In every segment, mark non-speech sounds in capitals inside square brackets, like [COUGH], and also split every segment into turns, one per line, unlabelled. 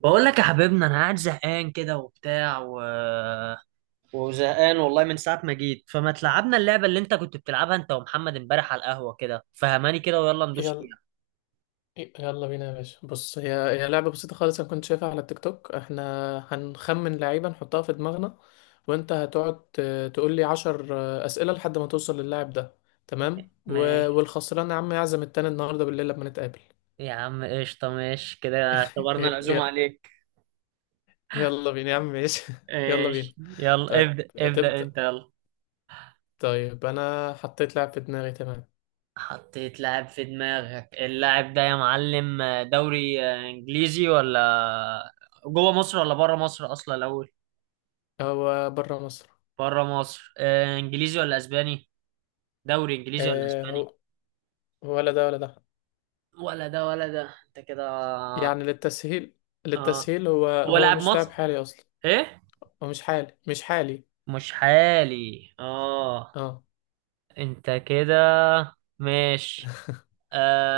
بقول لك يا حبيبنا، انا قاعد زهقان كده وبتاع وزهقان والله من ساعة ما جيت. فما تلعبنا اللعبة اللي انت كنت بتلعبها انت ومحمد امبارح على القهوة كده، فهماني كده ويلا ندوس
يلا
فيها.
يلا بينا يا باشا، بص. هي لعبة بسيطة خالص، أنا كنت شايفها على التيك توك. احنا هنخمن لعيبة نحطها في دماغنا، وانت هتقعد تقول لي 10 أسئلة لحد ما توصل للاعب ده، تمام؟
ماشي
والخسران يا عم يعزم التاني النهاردة بالليل لما نتقابل.
يا عم قشطة، ماشي كده
ي-
اعتبرنا العزومة
ي-
عليك.
يلا بينا يا عم، ماشي؟ [LAUGHS] يلا بينا.
ماشي، يلا
طيب،
ابدأ ابدأ
تبدأ.
انت يلا.
طيب، أنا حطيت لاعب في دماغي، تمام.
حطيت لاعب في دماغك؟ اللاعب ده يا معلم دوري انجليزي ولا جوه مصر ولا بره مصر اصلا الاول؟
هو برا مصر.
بره مصر. انجليزي ولا اسباني؟ دوري انجليزي ولا
اه،
اسباني؟
هو ولا ده ولا ده؟
ولا ده ولا ده، انت كده.
يعني للتسهيل،
اه،
للتسهيل. هو
هو
هو
لاعب
مش لاعب
مصر؟
حالي أصلا.
ايه.
هو مش حالي، مش حالي.
مش حالي، اه.
اه،
انت كده. ماشي.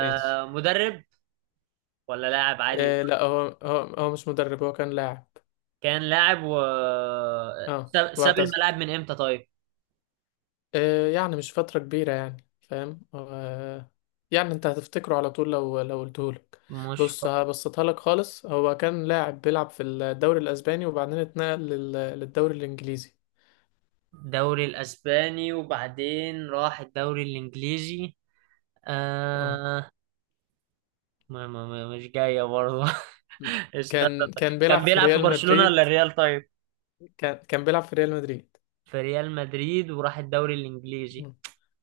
ايش؟
مدرب ولا لاعب عادي؟
آه، لا، هو مش مدرب، هو كان لاعب.
كان لاعب
اه،
ساب
واعتزل.
الملاعب من امتى طيب؟
آه، يعني مش فترة كبيرة يعني، فاهم؟ آه، يعني انت هتفتكره على طول لو قلتهولك.
مش ف-
بص، هبسطها لك خالص. هو كان لاعب بيلعب في الدوري الاسباني، وبعدين اتنقل للدوري الانجليزي.
دوري الاسباني وبعدين راح الدوري الانجليزي.
اه،
آه. ما ما ما مش جاية برضه [LAUGHS] استنى.
كان
طيب.
كان بيلعب
كان
في
بيلعب في
ريال
برشلونة ولا
مدريد.
الريال طيب؟
كان بيلعب في ريال مدريد.
في ريال مدريد وراح الدوري الانجليزي.
مم.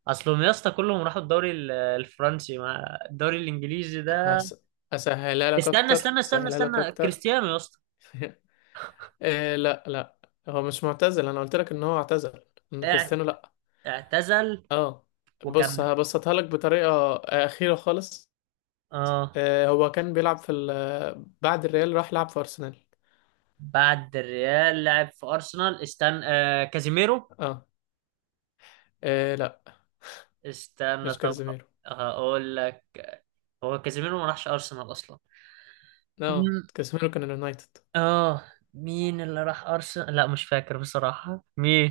اصلهم يا اسطى كلهم راحوا الدوري الفرنسي مع الدوري الانجليزي ده.
هس... اسهلها لك
استنى
اكتر،
استنى استنى
اسهلها لك
استنى،
اكتر.
كريستيانو يا اسطى.
[LAUGHS] إيه، لا لا، هو مش معتزل. انا قلت لك ان هو اعتزل ان
اع-
كريستيانو، لا.
اعتزل
اه، بص،
وكمل.
هبسطها لك بطريقه اخيره خالص.
اه،
إيه، هو كان بيلعب في بعد الريال راح لعب في ارسنال.
بعد الريال لعب في ارسنال. استنى، كازيميرو.
اه، إيه، لا،
استنى
مش
طب،
كازيميرو.
هقول لك. هو كازيميرو ما راحش ارسنال اصلا.
اه،
مم،
كازيميرو كان اليونايتد.
اه. مين اللي راح ارسنال؟ لا مش فاكر بصراحة مين.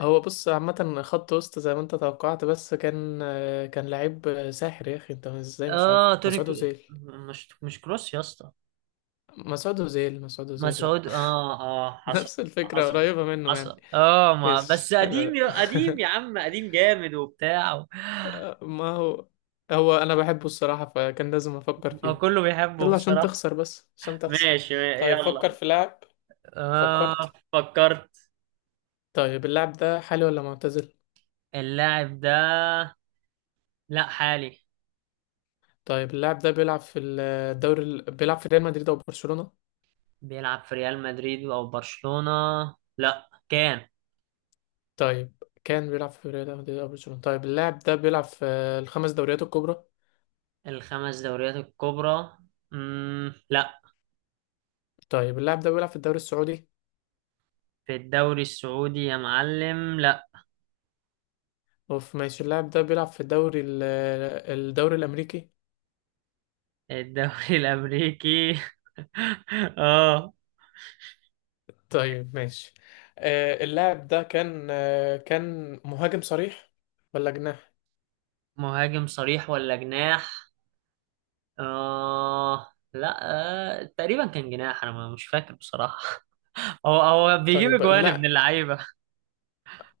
هو بص، عامه خط وسط زي ما انت توقعت، بس كان لعيب ساحر. يا اخي انت ازاي مش عارفه
اه،
مسعود اوزيل؟
مش كروس يا اسطى.
مسعود اوزيل، مسعود اوزيل. لا
مسعود، اه
[LAUGHS]
اه. حصل،
نفس الفكره
حصل،
قريبه منه يعني.
حصل. اه، ما
ايش
بس
حلو
قديم
ده!
يا قديم يا
[LAUGHS]
عم، قديم جامد وبتاع
ما هو انا بحبه الصراحة، فكان لازم افكر
هو
فيه.
كله بيحبه
يلا، عشان
بصراحة.
تخسر، بس عشان تخسر.
ماشي
طيب، فكر
يلا.
في لاعب.
اه،
فكرت؟
فكرت.
طيب، اللاعب ده حالي ولا معتزل؟
اللاعب ده، لا حالي.
طيب، اللاعب ده بيلعب في بيلعب في ريال مدريد او برشلونة؟
بيلعب في ريال مدريد او برشلونة، لا كان.
طيب، كان بيلعب في ريال مدريد او برشلونة؟ طيب، اللاعب ده بيلعب في الخمس دوريات الكبرى؟
الخمس دوريات الكبرى، مم، لا.
طيب، اللاعب ده بيلعب في الدوري السعودي؟
في الدوري السعودي يا معلم، لا.
اوف. ماشي، اللاعب ده بيلعب في الدوري الامريكي؟
الدوري الامريكي [LAUGHS] اه.
طيب، ماشي. اللاعب ده كان كان مهاجم صريح ولا جناح؟
مهاجم صريح ولا جناح؟ لا. آه، تقريبا كان جناح، انا مش فاكر بصراحة. [LAUGHS] هو بيجيب
طيب،
اجوان ابن
لا.
اللعيبة.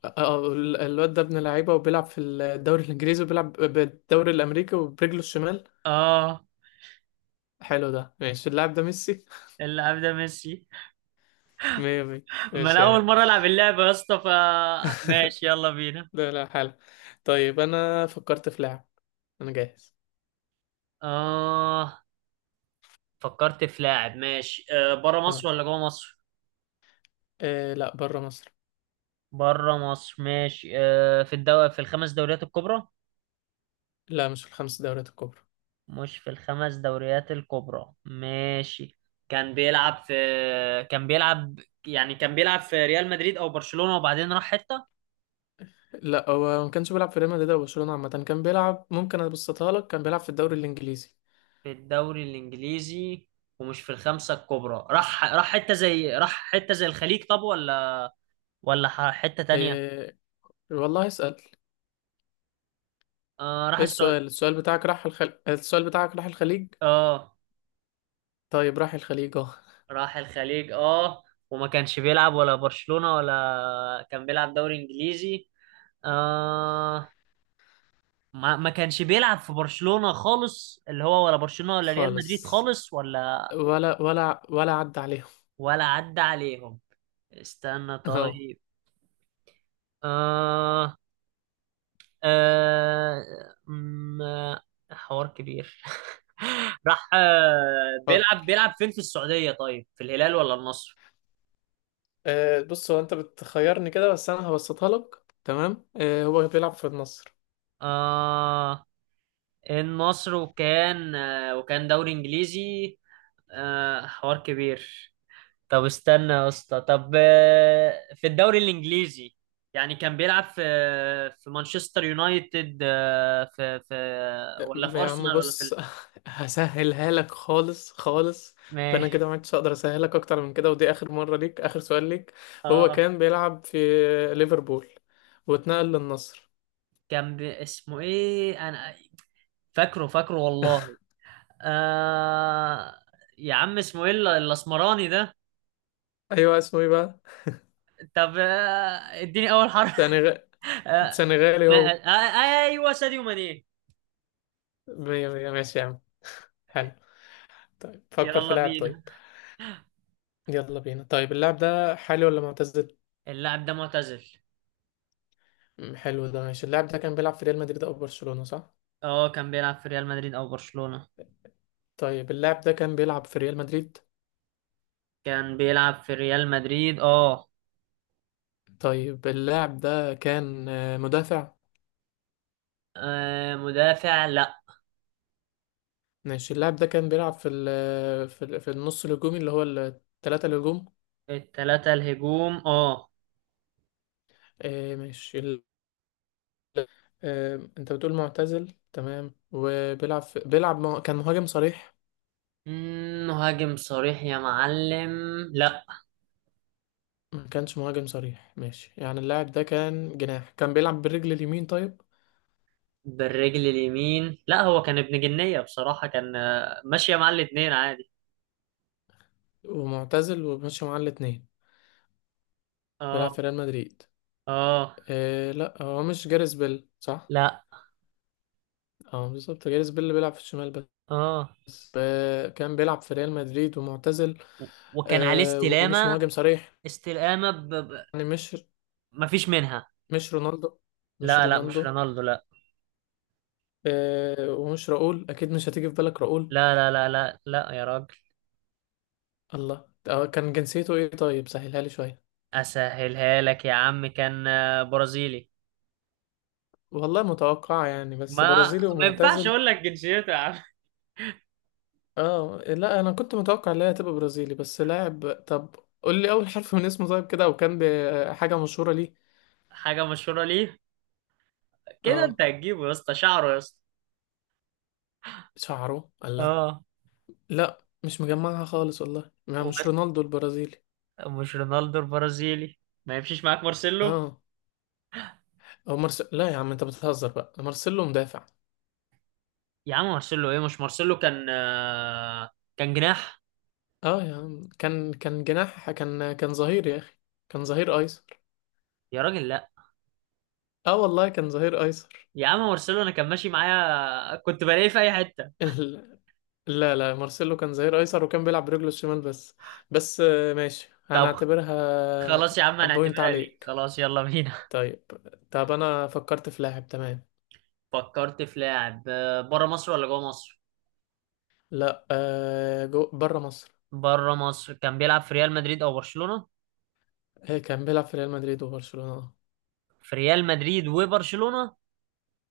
الواد ده ابن لعيبة وبيلعب في الدوري الإنجليزي وبيلعب بالدوري الأمريكي وبرجله الشمال.
اه،
حلو ده، ماشي. اللاعب ده ميسي؟
اللاعب ده ميسي.
[LAUGHS] مية مية،
ما
ماشي
انا اول
يعني.
مرة العب اللعبة يا اسطى،
[LAUGHS]
ماشي يلا بينا.
لا لا، حلو. طيب، أنا فكرت في لاعب. أنا جاهز.
اه، فكرت في لاعب ماشي. بره
اه،
مصر ولا جوه مصر؟
إيه، لا، بره مصر.
بره مصر ماشي. في الدوري، في الخمس دوريات الكبرى؟
لا، مش في الخمس دوريات الكبرى.
مش في الخمس دوريات الكبرى ماشي. كان بيلعب في كان بيلعب يعني كان بيلعب في ريال مدريد او برشلونة وبعدين راح حتة.
لا، هو ما كانش بيلعب في ريال مدريد أو برشلونة. عامة كان بيلعب، ممكن أبسطها لك، كان بيلعب في الدوري الإنجليزي.
في الدوري الانجليزي ومش في الخمسة الكبرى، راح راح حتة زي الخليج طب، ولا ولا حتة تانية؟
إيه، والله اسأل.
آه، راح
ايه،
السعودية.
السؤال بتاعك، السؤال بتاعك راح الخليج؟
اه،
طيب، راح الخليج، اه.
راح الخليج اه. وما كانش بيلعب ولا برشلونة ولا كان بيلعب دوري انجليزي. آه. ما كانش بيلعب في برشلونة خالص، اللي هو ولا برشلونة ولا ريال مدريد
خالص،
خالص، ولا
ولا عدى عليهم.
ولا عدى عليهم. استنى
[LAUGHS] اه،
طيب. آه آه م- آه، حوار كبير. [LAUGHS] راح. بيلعب
فكر.
بيلعب فين؟ في السعودية طيب، في الهلال ولا النصر؟
أه، بص، هو انت بتخيرني كده، بس انا هبسطها لك. تمام، أه، هو بيلعب في النصر.
آه، النصر. وكان دوري انجليزي. آه، حوار كبير. طب استنى يا اسطى، طب، في الدوري الانجليزي يعني كان بيلعب في مانشستر يونايتد، في
آه،
ولا في
يا عم
ارسنال ولا في
بص، [LAUGHS] هسهلها لك خالص، خالص.
ما.
انا كده ما عدتش اقدر اسهلك اكتر من كده، ودي اخر مره ليك، اخر سؤال ليك. هو
اه،
كان بيلعب في ليفربول واتنقل للنصر.
اسمه ايه، انا فاكره فاكره
[LAUGHS]
والله. آه... يا عم اسمه ايه الاسمراني ده؟
ايوه، اسمه ايه بقى؟
طب، اديني اول حرف.
سنغ...
[LAUGHS] آه...
سنغالي
ما...
هو.
آه... آه، ايوه ساديو ماني.
مية مية، ماشي يا عم، حلو. طيب، فكر في
يلا
لاعب. طيب،
بينا.
يلا بينا. طيب، اللاعب ده حالي ولا معتزل؟
اللاعب ده معتزل.
حلو ده، ماشي. اللاعب ده كان بيلعب في ريال مدريد او برشلونة، صح؟
اه، كان بيلعب في ريال مدريد او برشلونة.
طيب، اللاعب ده كان بيلعب في ريال مدريد؟
كان بيلعب في ريال مدريد اه.
طيب، اللاعب ده كان مدافع؟
مدافع؟ لا.
ماشي، اللاعب ده كان بيلعب في ال في, ال في النص الهجومي، اللي هو الثلاثة الهجوم.
التلاتة الهجوم اه.
آه، ماشي ال- انت بتقول معتزل، تمام، وبيلعب كان مهاجم صريح؟
مم، مهاجم صريح يا معلم؟ لا.
ما كانش مهاجم صريح، ماشي. يعني اللاعب ده كان جناح، كان بيلعب بالرجل اليمين، طيب.
بالرجل اليمين؟ لا، هو كان ابن جنية بصراحة، كان ماشية مع الاتنين عادي.
ومعتزل وماشي معاه الاتنين.
اه.
بيلعب في ريال مدريد.
اه.
إيه، لا، هو مش جاريث بيل، صح؟
لا.
اه، بالظبط جاريث بيل اللي بيلعب في الشمال.
اه.
بس كان بيلعب في ريال مدريد ومعتزل.
و- وكان عليه
ومش
استلامة.
مهاجم صريح،
استلامة
يعني مش
مفيش منها.
مش رونالدو، مش
لا لا مش
رونالدو.
رونالدو، لا.
ومش راؤول، اكيد مش هتيجي في بالك راؤول.
لا لا لا لا لا يا راجل.
الله، كان جنسيته ايه؟ طيب سهلها لي شويه.
اسهلها لك يا عم، كان برازيلي.
والله متوقع يعني، بس
ما
برازيلي
ينفعش
ومعتزل.
اقول لك جنسيته يا عم.
اه، لا، انا كنت متوقع ان هي هتبقى برازيلي، بس لاعب. طب قول لي اول حرف من اسمه طيب، كده، وكان بحاجه مشهوره ليه.
حاجه مشهوره ليه. كده
اه،
انت هتجيبه يا اسطى، شعره يا اسطى.
شعره. الله، لا
اه.
لا، مش مجمعها خالص والله، ما مش
وب-
رونالدو البرازيلي.
مش رونالدو البرازيلي. ما يمشيش معاك مارسيلو؟
اه، لا يا عم، انت بتهزر بقى؟ مارسيلو مدافع.
يا عم مارسيلو ايه، مش مارسيلو كان كان جناح.
اه يا عم، كان جناح؟ كان ظهير يا اخي، كان ظهير ايسر.
يا راجل لا.
اه، والله كان ظهير ايسر.
يا عم مارسيلو انا كان ماشي معايا، كنت بلاقيه في اي حته.
[LAUGHS] ال... لا لا، مارسيلو كان ظهير ايسر وكان بيلعب برجله الشمال بس. بس ماشي،
طب
هنعتبرها
خلاص يا عم،
بوينت
هنعتبرها ليه؟
عليك.
خلاص يلا بينا.
طيب. طب، انا فكرت في لاعب، تمام.
[LAUGHS] فكرت في لاعب. بره مصر ولا جوه مصر؟
لا، بره مصر.
بره مصر. كان بيلعب في ريال مدريد او برشلونه؟
كان بيلعب في ريال مدريد وبرشلونة.
في ريال مدريد وبرشلونه.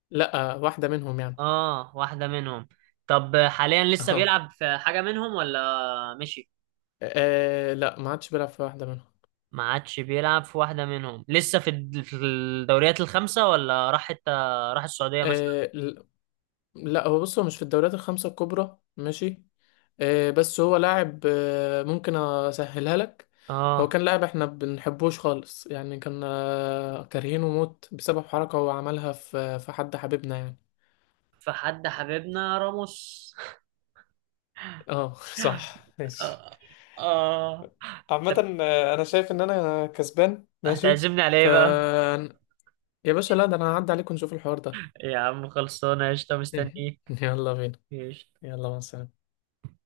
لا، واحدة منهم يعني.
اه، واحدة منهم. طب حاليا لسه
[LAUGHS] اه،
بيلعب في حاجة منهم ولا مشي؟
لا، ما عادش بيلعب في واحدة منهم.
ما عادش بيلعب في واحدة منهم، لسه في في الدوريات الخمسة، ولا راح حتى؟ راح السعودية مثلا.
آه، ل- لا، هو بص، هو مش في الدوريات الخمسة الكبرى، ماشي. بس هو لاعب، ممكن اسهلها لك. هو
اه،
كان لاعب احنا بنحبوش خالص، يعني كنا كارهينه موت بسبب حركة هو عملها في حد حبيبنا يعني.
فحد حبيبنا راموس.
اه [LAUGHS] صح، ماشي.
اه. آه. هت-
عامة، انا شايف ان انا كسبان، ماشي.
هتعزمني على
ف
ايه بقى؟
يا باشا، لا، ده انا هعدي عليكم نشوف الحوار ده.
يا عم خلصانة قشطة، مستنيك.
[LAUGHS] يلا بينا.
قشطة.
يلا، مع السلامة.